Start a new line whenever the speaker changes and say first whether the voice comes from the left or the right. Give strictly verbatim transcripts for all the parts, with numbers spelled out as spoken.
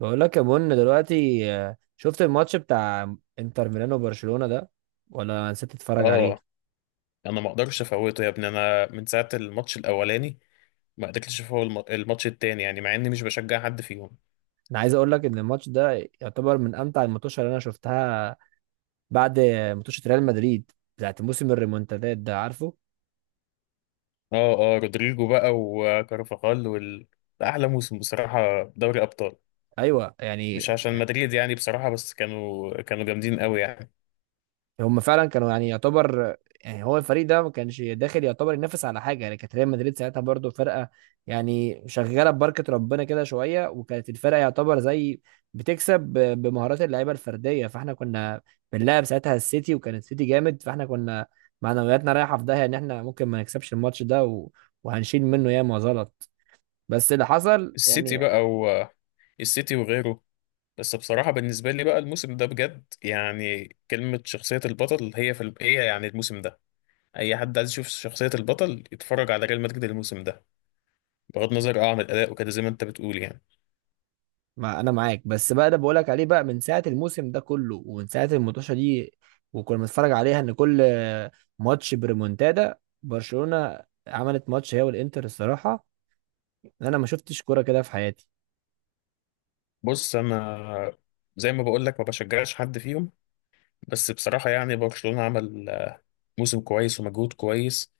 right: بقول لك يا بن دلوقتي، آه، شفت الماتش بتاع انتر ميلانو وبرشلونة ده، ولا نسيت تتفرج عليه؟
left: اه، انا ما اقدرش افوته يا ابني. انا من ساعه الماتش الاولاني ما قدرتش افوت الم- الماتش التاني، يعني مع اني مش بشجع حد فيهم.
right: انا عايز اقول لك ان الماتش ده يعتبر من امتع الماتشات اللي انا شفتها، بعد ماتش ريال مدريد بتاعت موسم الريمونتادات ده، عارفه؟
left: اه اه، رودريجو بقى وكارفاخال وال ده احلى موسم بصراحه، دوري ابطال.
right: ايوه يعني.
left: مش عشان مدريد يعني بصراحه، بس كانوا كانوا جامدين قوي يعني.
right: هم فعلا كانوا يعني يعتبر، يعني هو الفريق ده ما كانش داخل يعتبر ينافس على حاجه، يعني كانت ريال مدريد ساعتها برضو فرقه يعني شغاله ببركه ربنا كده شويه، وكانت الفرقه يعتبر زي بتكسب ب- بمهارات اللعيبه الفرديه. فاحنا كنا بنلعب ساعتها السيتي، وكان السيتي جامد، فاحنا كنا معنوياتنا رايحه في داهيه ان احنا ممكن ما نكسبش الماتش ده، و... وهنشيل منه ياما غلط، بس اللي حصل
left: السيتي
right: يعني.
left: بقى و... السيتي وغيره. بس بصراحه بالنسبه لي بقى الموسم ده بجد يعني، كلمه شخصيه البطل هي في ال... هي يعني الموسم ده. اي حد عايز يشوف شخصيه البطل يتفرج على ريال مدريد الموسم ده. بغض النظر اه عن الاداء وكده، زي ما انت بتقول يعني.
right: ما انا معاك، بس بقى ده بقولك عليه بقى من ساعه الموسم ده كله، ومن ساعه المطوشه دي، وكنا بنتفرج عليها ان كل ماتش بريمونتادا. برشلونه عملت ماتش هي والانتر، الصراحه انا ما شفتش كوره كده في حياتي.
left: بص انا، زي ما بقول لك ما بشجعش حد فيهم. بس بصراحه يعني برشلونه عمل آه، موسم كويس ومجهود كويس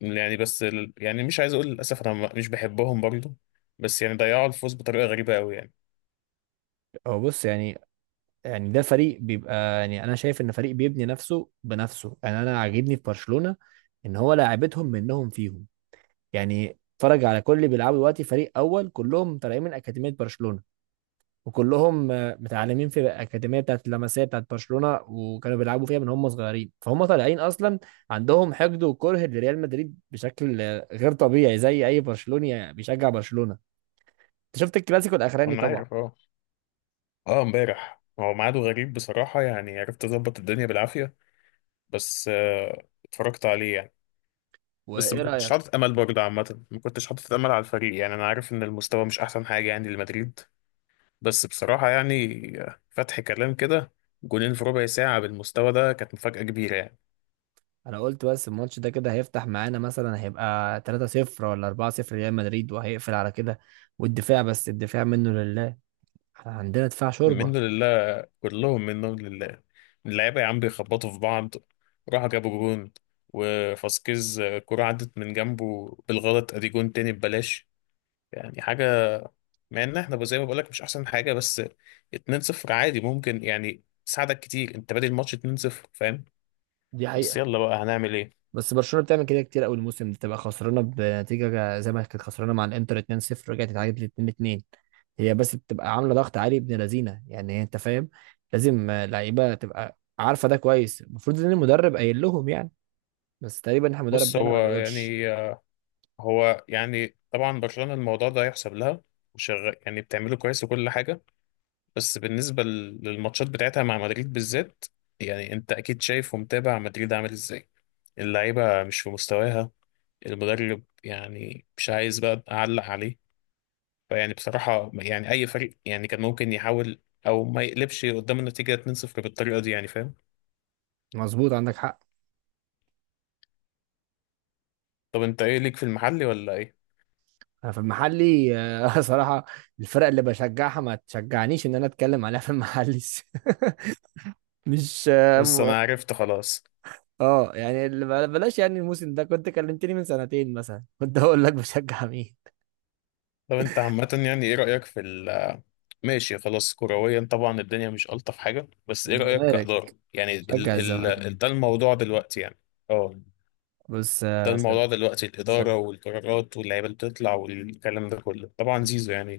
left: يعني. بس ال- يعني مش عايز اقول للاسف، انا م- مش بحبهم برضو. بس يعني ضيعوا الفوز بطريقه غريبه قوي يعني.
right: هو بص، يعني يعني ده فريق بيبقى، يعني انا شايف ان فريق بيبني نفسه بنفسه، يعني انا عاجبني في برشلونه ان هو لاعبتهم منهم فيهم. يعني اتفرج على كل اللي بيلعبوا دلوقتي، فريق اول كلهم طالعين من اكاديميه برشلونه، وكلهم آه، متعلمين في الاكاديميه بتاعت اللمسيه بتاعت برشلونه، وكانوا بيلعبوا فيها من هم صغيرين، فهم طالعين اصلا عندهم حقد وكره لريال مدريد بشكل آه، غير طبيعي، زي اي برشلوني بيشجع برشلونه. انت شفت الكلاسيكو الاخراني
left: انا
right: طبعا؟
left: عارف اه. اه امبارح هو ميعاده غريب بصراحه، يعني عرفت اظبط الدنيا بالعافيه. بس آه، اتفرجت عليه يعني. بس ما
right: وايه
left: كنتش
right: رايك؟
left: حاطط امل برضه عامه، ما كنتش حاطط امل على الفريق. يعني انا عارف ان المستوى مش احسن حاجه يعني لمدريد. بس بصراحه يعني، فتح كلام كده جولين في ربع ساعه بالمستوى ده كانت مفاجاه كبيره يعني.
right: انا قلت بس الماتش ده كده هيفتح معانا، مثلا هيبقى ثلاثة صفر ولا اربعة صفر ريال مدريد وهيقفل على كده، والدفاع بس الدفاع منه لله، احنا عندنا دفاع شوربه.
left: منه لله، كلهم منهم لله. اللعيبه يا عم بيخبطوا في بعض. راحوا جابوا جون وفاسكيز، كرة عدت من جنبه بالغلط ادي جون تاني ببلاش. يعني حاجه، مع ان احنا زي ما بقولك مش احسن حاجه، بس اتنين صفر عادي ممكن يعني تساعدك كتير. انت بادئ الماتش اتنين صفر، فاهم.
right: دي
left: بس
right: حقيقة.
left: يلا بقى هنعمل ايه.
right: بس برشلونه بتعمل كده كتير قوي الموسم ده، تبقى خسرانه بنتيجه زي ما كانت خسرانه مع الانتر اتنين صفر رجعت اتعادلت اتنين اتنين. هي بس بتبقى عامله ضغط عالي ابن لذينه، يعني انت فاهم. لازم آه، لعيبه تبقى عارفه ده كويس، المفروض ان المدرب قايل لهم يعني، بس تقريبا إحنا المدرب
left: بص
right: ده انا
left: هو
right: ما بيقولش.
left: يعني هو يعني طبعا برشلونة الموضوع ده يحسب لها. وشغال يعني، بتعمله كويس وكل حاجة. بس بالنسبة لل- للماتشات بتاعتها مع مدريد بالذات، يعني انت اكيد شايف ومتابع مدريد عامل ازاي. اللعيبة مش في مستواها. المدرب يعني مش عايز بقى اعلق عليه. فيعني بصراحة يعني اي فريق يعني كان ممكن يحاول. او ما يقلبش قدام النتيجة اتنين صفر بالطريقة دي، يعني فاهم.
right: مظبوط، عندك حق.
left: طب انت ايه ليك في المحلي ولا ايه؟
right: انا في المحلي، آه، صراحه الفرق اللي بشجعها ما تشجعنيش ان انا اتكلم عليها في المحلي. مش
left: بس
right: آه،
left: انا عرفت خلاص.
right: اه، يعني اللي بل- بلاش يعني. الموسم ده كنت كلمتني من سنتين مثلا، كنت هقول لك بشجع مين.
left: طب انت عامة يعني ايه رأيك في ال ماشي خلاص، كرويا طبعا الدنيا مش ألطف حاجة، بس ايه رأيك
right: الزمالك،
left: كإدارة؟ يعني
right: بشجع
left: ال
right: الزمالك.
left: ال ده الموضوع دلوقتي يعني. اه،
right: بص،
left: ده
right: آه، صد...
left: الموضوع دلوقتي
right: صد...
left: الإدارة والقرارات واللعيبة اللي بتطلع والكلام ده كله، طبعا زيزو يعني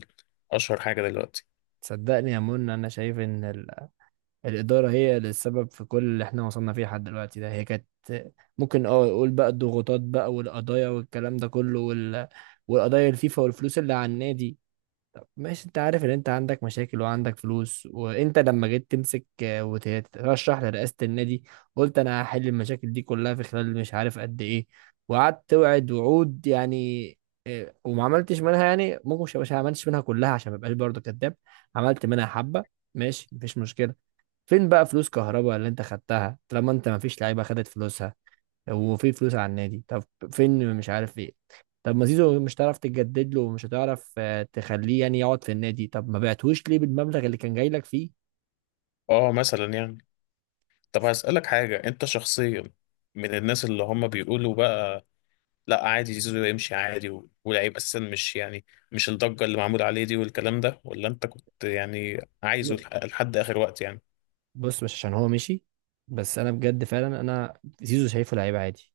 left: أشهر حاجة دلوقتي.
right: صدقني يا منى، انا شايف ان ال... الاداره هي اللي السبب في كل اللي احنا وصلنا فيه لحد دلوقتي، ده هي كانت ممكن اه يقول بقى الضغوطات بقى والقضايا والكلام ده كله، وال... والقضايا الفيفا والفلوس اللي على النادي. ماشي انت عارف ان انت عندك مشاكل وعندك فلوس، وانت لما جيت تمسك آه، وتترشح لرئاسة النادي، قلت انا هحل المشاكل دي كلها في خلال مش عارف قد ايه، وقعدت توعد وعود يعني. آه، وما عملتش منها يعني، ممكن مش مش عملتش منها كلها عشان ما ابقاش برضه كداب. عملت منها حبة، ماشي مفيش مشكلة. فين بقى فلوس كهربا اللي انت خدتها، طالما انت مفيش لعيبة خدت فلوسها وفي فلوس على النادي؟ طب فين، مش عارف ايه؟ طب ما زيزو مش هتعرف تجدد له ومش هتعرف آه، تخليه يعني يقعد في النادي، طب ما بعتهوش ليه بالمبلغ اللي كان جاي لك فيه؟
left: اه مثلا يعني. طب هسألك حاجة انت شخصيا، من الناس اللي هم بيقولوا بقى لا عادي زيزو يمشي عادي و- ولعيب اساسا مش يعني، مش الضجه اللي معمول عليه دي والكلام ده، ولا انت كنت يعني عايزه
right: ب-
left: لح- لحد اخر وقت يعني؟
right: بص، مش عشان هو مشي، بس انا بجد فعلا انا زيزو شايفه لعيب عادي.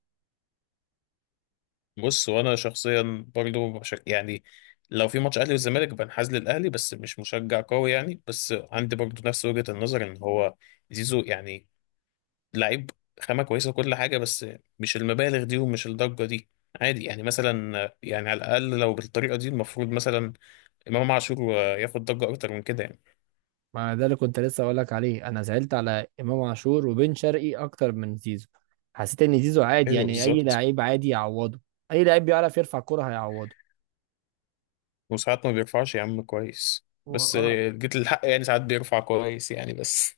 left: بص وانا شخصيا برضو بشك يعني. لو في ماتش اهلي والزمالك بنحاز للاهلي، بس مش مشجع قوي يعني. بس عندي برضو نفس وجهه النظر ان هو زيزو يعني لعيب، خامه كويسه وكل حاجه، بس مش المبالغ دي ومش الضجه دي. عادي يعني، مثلا يعني على الاقل لو بالطريقه دي المفروض مثلا امام عاشور ياخد ضجه اكتر من كده يعني.
right: ما ده اللي كنت لسه اقول لك عليه، انا زعلت على امام عاشور وبن شرقي اكتر من زيزو. حسيت ان زيزو عادي،
left: ايوه
right: يعني اي
left: بالظبط.
right: لعيب عادي يعوضه. اي لعيب بيعرف يرفع كرة هيعوضه.
left: وساعات ما بيرفعش يا عم كويس،
right: و-
left: بس
right: اه
left: آه، جيت للحق يعني، ساعات بيرفع كويس يعني بس.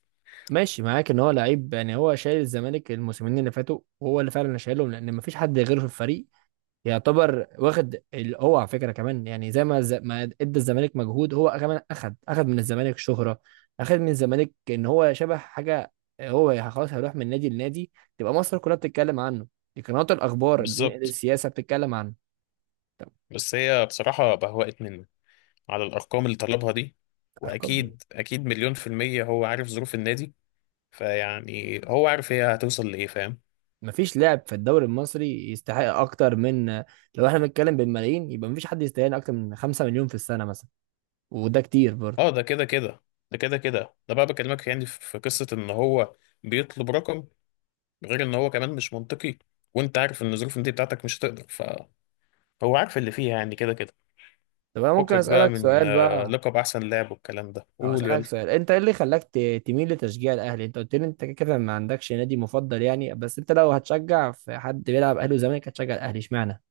right: ماشي معاك ان هو لعيب، يعني هو شايل الزمالك الموسمين اللي فاتوا وهو اللي فعلا شايلهم لان مفيش حد غيره في الفريق يعتبر واخد ال- هو على فكره كمان، يعني زي ما الز- ما ادى الزمالك مجهود، هو كمان اخد اخد من الزمالك شهره. اخد من الزمالك ان هو شبه حاجه، هو خلاص هيروح من نادي لنادي تبقى مصر كلها بتتكلم عنه. دي قنوات الاخبار ال-
left: بالظبط.
right: السياسه بتتكلم عنه. طب
left: بس هي بصراحة بهوقت منه على الأرقام اللي طلبها دي.
right: ارقام،
left: وأكيد أكيد مليون في المية هو عارف ظروف النادي. فيعني هو عارف هي هتوصل لإيه، فاهم.
right: مفيش لاعب في الدوري المصري يستحق اكتر من، لو احنا بنتكلم بالملايين يبقى مفيش حد يستاهل اكتر من خمسة مليون في السنه مثلا، وده كتير برضه.
left: اه ده كده كده. ده كده كده، ده بقى بكلمك يعني في قصة إن هو بيطلب رقم، غير إن هو كمان مش منطقي. وأنت عارف إن ظروف النادي بتاعتك مش هتقدر، فهو عارف اللي فيها يعني كده كده.
right: طب انا ممكن
left: فكك بقى
right: اسالك
left: من
right: سؤال
left: آه،
right: بقى،
left: لقب احسن لاعب والكلام ده،
right: او
left: قول
right: اسالك
left: يلا.
right: سؤال، انت ايه اللي خلاك ت- تميل لتشجيع الاهلي؟ انت قلت لي انت كده كده ما عندكش نادي مفضل يعني، بس انت لو هتشجع في حد بيلعب اهلي وزمالك هتشجع الاهلي، اشمعنى؟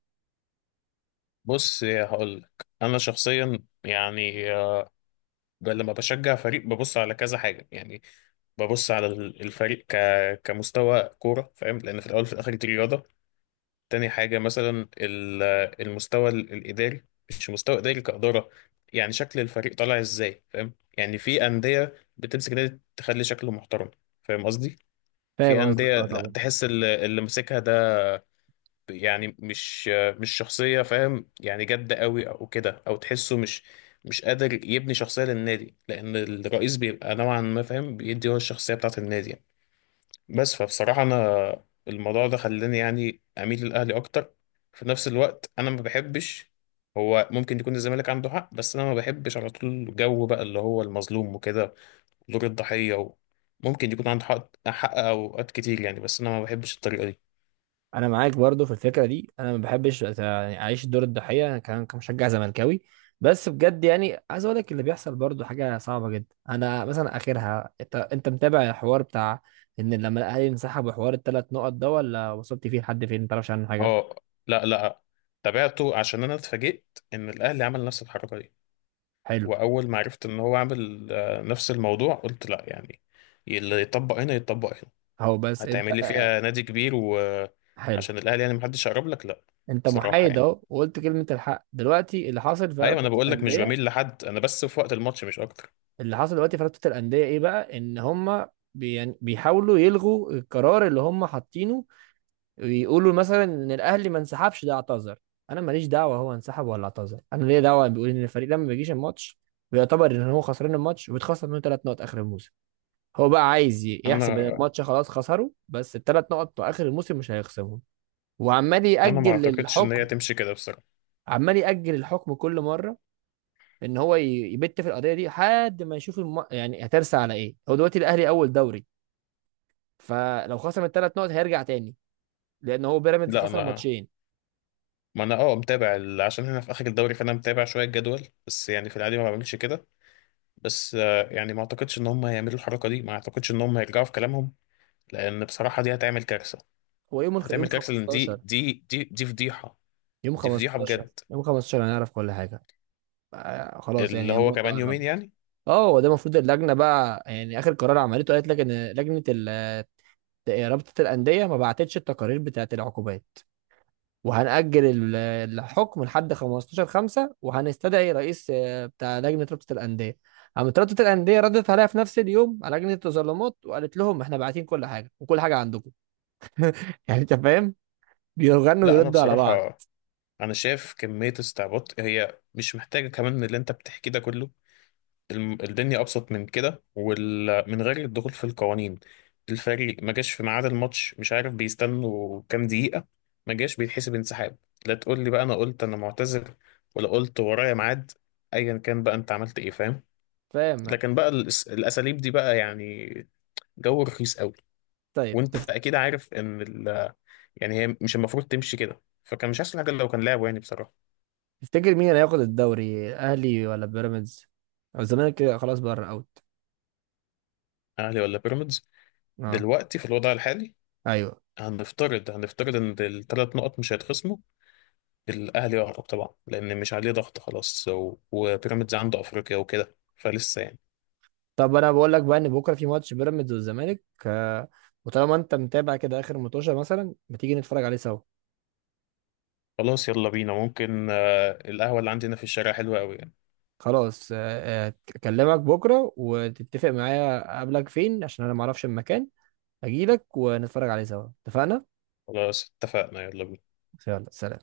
left: بص هقول لك انا شخصيا يعني. آه، ب- لما بشجع فريق ببص على كذا حاجه يعني. ببص على ال- الفريق ك... كمستوى كوره، فاهم، لان في الاول وفي الاخر دي رياضه. تاني حاجه مثلا ال- آه، المستوى ال- الاداري. مش مستوى اداري كاداره، يعني شكل الفريق طالع ازاي فاهم. يعني في انديه بتمسك نادي تخلي شكله محترم، فاهم قصدي. في
right: فاهم قصدك،
left: انديه
right: اه
left: لا
right: طبعا.
left: تحس اللي اللي ماسكها يعني مش، مش شخصية فاهم، يعني جادة قوي او كده. او تحسه مش مش قادر يبني شخصية للنادي، لان الرئيس بيبقى نوعا ما فاهم، بيدي هو الشخصية بتاعة النادي يعني. بس فبصراحة انا الموضوع ده خلاني يعني اميل للاهلي اكتر. في نفس الوقت انا ما بحبش، هو ممكن يكون الزمالك عنده حق بس انا ما بحبش على طول جو بقى اللي هو المظلوم وكده، دور الضحية و... ممكن يكون عنده حق، حق اوقات كتير يعني، بس انا ما بحبش الطريقة دي.
right: انا معاك برضه في الفكره دي، انا ما بحبش أت- يعني اعيش دور الضحيه انا كمان كمشجع زملكاوي. بس بجد يعني عايز اقول لك اللي بيحصل برضه حاجه صعبه جدا، انا مثلا اخرها، انت انت متابع الحوار بتاع ان لما الاهلي انسحب وحوار الثلاث نقط ده، ولا وصلت فيه لحد فين ما تعرفش عنه حاجه؟
left: اه. لا لا. تابعته عشان انا اتفاجئت ان الاهلي عمل نفس الحركه دي.
right: حلو.
left: واول ما عرفت ان هو عامل آه، نفس الموضوع قلت لا يعني. اللي يطبق هنا يطبق هنا.
right: هو بس انت
left: هتعمل
right: آه،
left: لي
right: آه،
left: فيها نادي كبير
right: حلو.
left: وعشان الاهلي يعني محدش يقرب لك؟ لا.
right: انت
left: بصراحه
right: محايد
left: يعني،
right: اهو وقلت كلمه الحق، دلوقتي اللي حاصل في
left: ايوه
right: رابطه
left: انا بقول لك مش
right: الانديه.
left: بميل لحد، انا بس في وقت الماتش مش اكتر.
right: اللي حاصل دلوقتي في رابطه الانديه ايه بقى؟ ان هم بي... يعني بيحاولوا يلغوا القرار اللي هم حاطينه، ويقولوا مثلا ان الاهلي ما انسحبش ده اعتذر. انا ماليش دعوه هو انسحب ولا اعتذر، انا ليا دعوه بيقول ان الفريق لما ما بيجيش الماتش بيعتبر ان هو خسران الماتش وبيتخصم منه ثلاث نقط اخر الموسم. هو بقى عايز ي- يحسب ان
left: انا
right: الماتش خلاص خسره، بس الثلاث نقط بتوع اخر الموسم مش هيخصمهم. وعمال
left: انا ما
right: يأجل
left: اعتقدش ان هي
right: الحكم،
left: تمشي كده بصراحه.
right: عمال يأجل الحكم كل مرة، ان هو ي- يبت في القضية دي لحد ما يشوف الم... يعني هترسى على ايه. هو دلوقتي الاهلي اول دوري، فلو خسر الثلاث نقط هيرجع تاني لان هو بيراميدز
left: لا
right: خسر
left: انا،
right: ماتشين.
left: ما انا اه متابع ال- عشان هنا في اخر الدوري، فانا متابع شويه الجدول، بس يعني في العادي ما بعملش كده. بس آه، يعني ما اعتقدش ان هم هيعملوا الحركه دي، ما اعتقدش ان هم هيرجعوا في كلامهم، لان بصراحه دي هتعمل كارثه.
right: هو يوم الخ...
left: هتعمل
right: يوم
left: كارثه لان دي
right: 15
left: دي دي دي فضيحه.
right: يوم
left: دي فضيحه
right: 15
left: بجد.
right: يوم خمسة عشر هنعرف كل حاجة. آه خلاص
left: اللي
right: يعني
left: هو
right: المدة
left: كمان يومين
right: قربت.
left: يعني.
right: اه، هو ده المفروض اللجنة بقى يعني، اخر قرار عملته قالت لك ان لجنة ال... رابطة الأندية ما بعتتش التقارير بتاعت العقوبات، وهنأجل ال- الحكم لحد خمسة عشر خمسة، وهنستدعي رئيس آه، بتاع لجنة رابطة الأندية. قامت رابطة الأندية ردت عليها في نفس اليوم على لجنة التظلمات، وقالت لهم احنا باعتين كل حاجة وكل حاجة عندكم. يعني انت فاهم. بيغنوا
left: لا انا
right: ويردوا على بعض.
left: بصراحه، انا شايف كميه استعباط هي مش محتاجه كمان اللي انت بتحكي ده كله. الم- الدنيا ابسط من كده ومن غير الدخول في القوانين. الفريق ما جاش في ميعاد الماتش، مش عارف بيستنوا كام دقيقة، ما جاش بيتحسب انسحاب. لا تقول لي بقى انا قلت انا معتذر، ولا قلت ورايا ميعاد، ايا كان بقى انت عملت ايه فاهم.
right: فاهم.
left: لكن بقى الأس- الاساليب دي بقى يعني، جو رخيص قوي.
right: طيب
left: وانت
right: تف-
left: اكيد عارف ان ال يعني هي مش المفروض تمشي كده، فكان مش احسن حاجة لو كان لعبه يعني بصراحة.
right: تفتكر مين اللي هياخد الدوري؟ اهلي ولا بيراميدز، أو الزمالك كده خلاص بره اوت؟
left: اهلي ولا بيراميدز.
right: اه.
left: دلوقتي في الوضع الحالي،
right: ايوه.
left: هنفترض هنفترض ان الثلاث نقط مش هيتخصموا، الاهلي يهرب طبعا لان مش عليه ضغط خلاص، و- وبيراميدز عنده افريقيا وكده فلسه يعني.
right: طب انا بقول لك بقى ان بكره في ماتش بيراميدز والزمالك، آه، وطالما انت متابع كده اخر متوشه مثلا، ما تيجي نتفرج عليه سوا؟
left: خلاص يلا بينا، ممكن آه، القهوه اللي عندنا في الشارع حلوه قوي يعني.
right: خلاص. آه، آه، اكلمك بكره وتتفق معايا، اقابلك فين عشان انا ما اعرفش المكان، اجيلك ونتفرج عليه سوا، اتفقنا؟
left: خلاص اتفقنا يلا بينا.
right: يلا، سلام.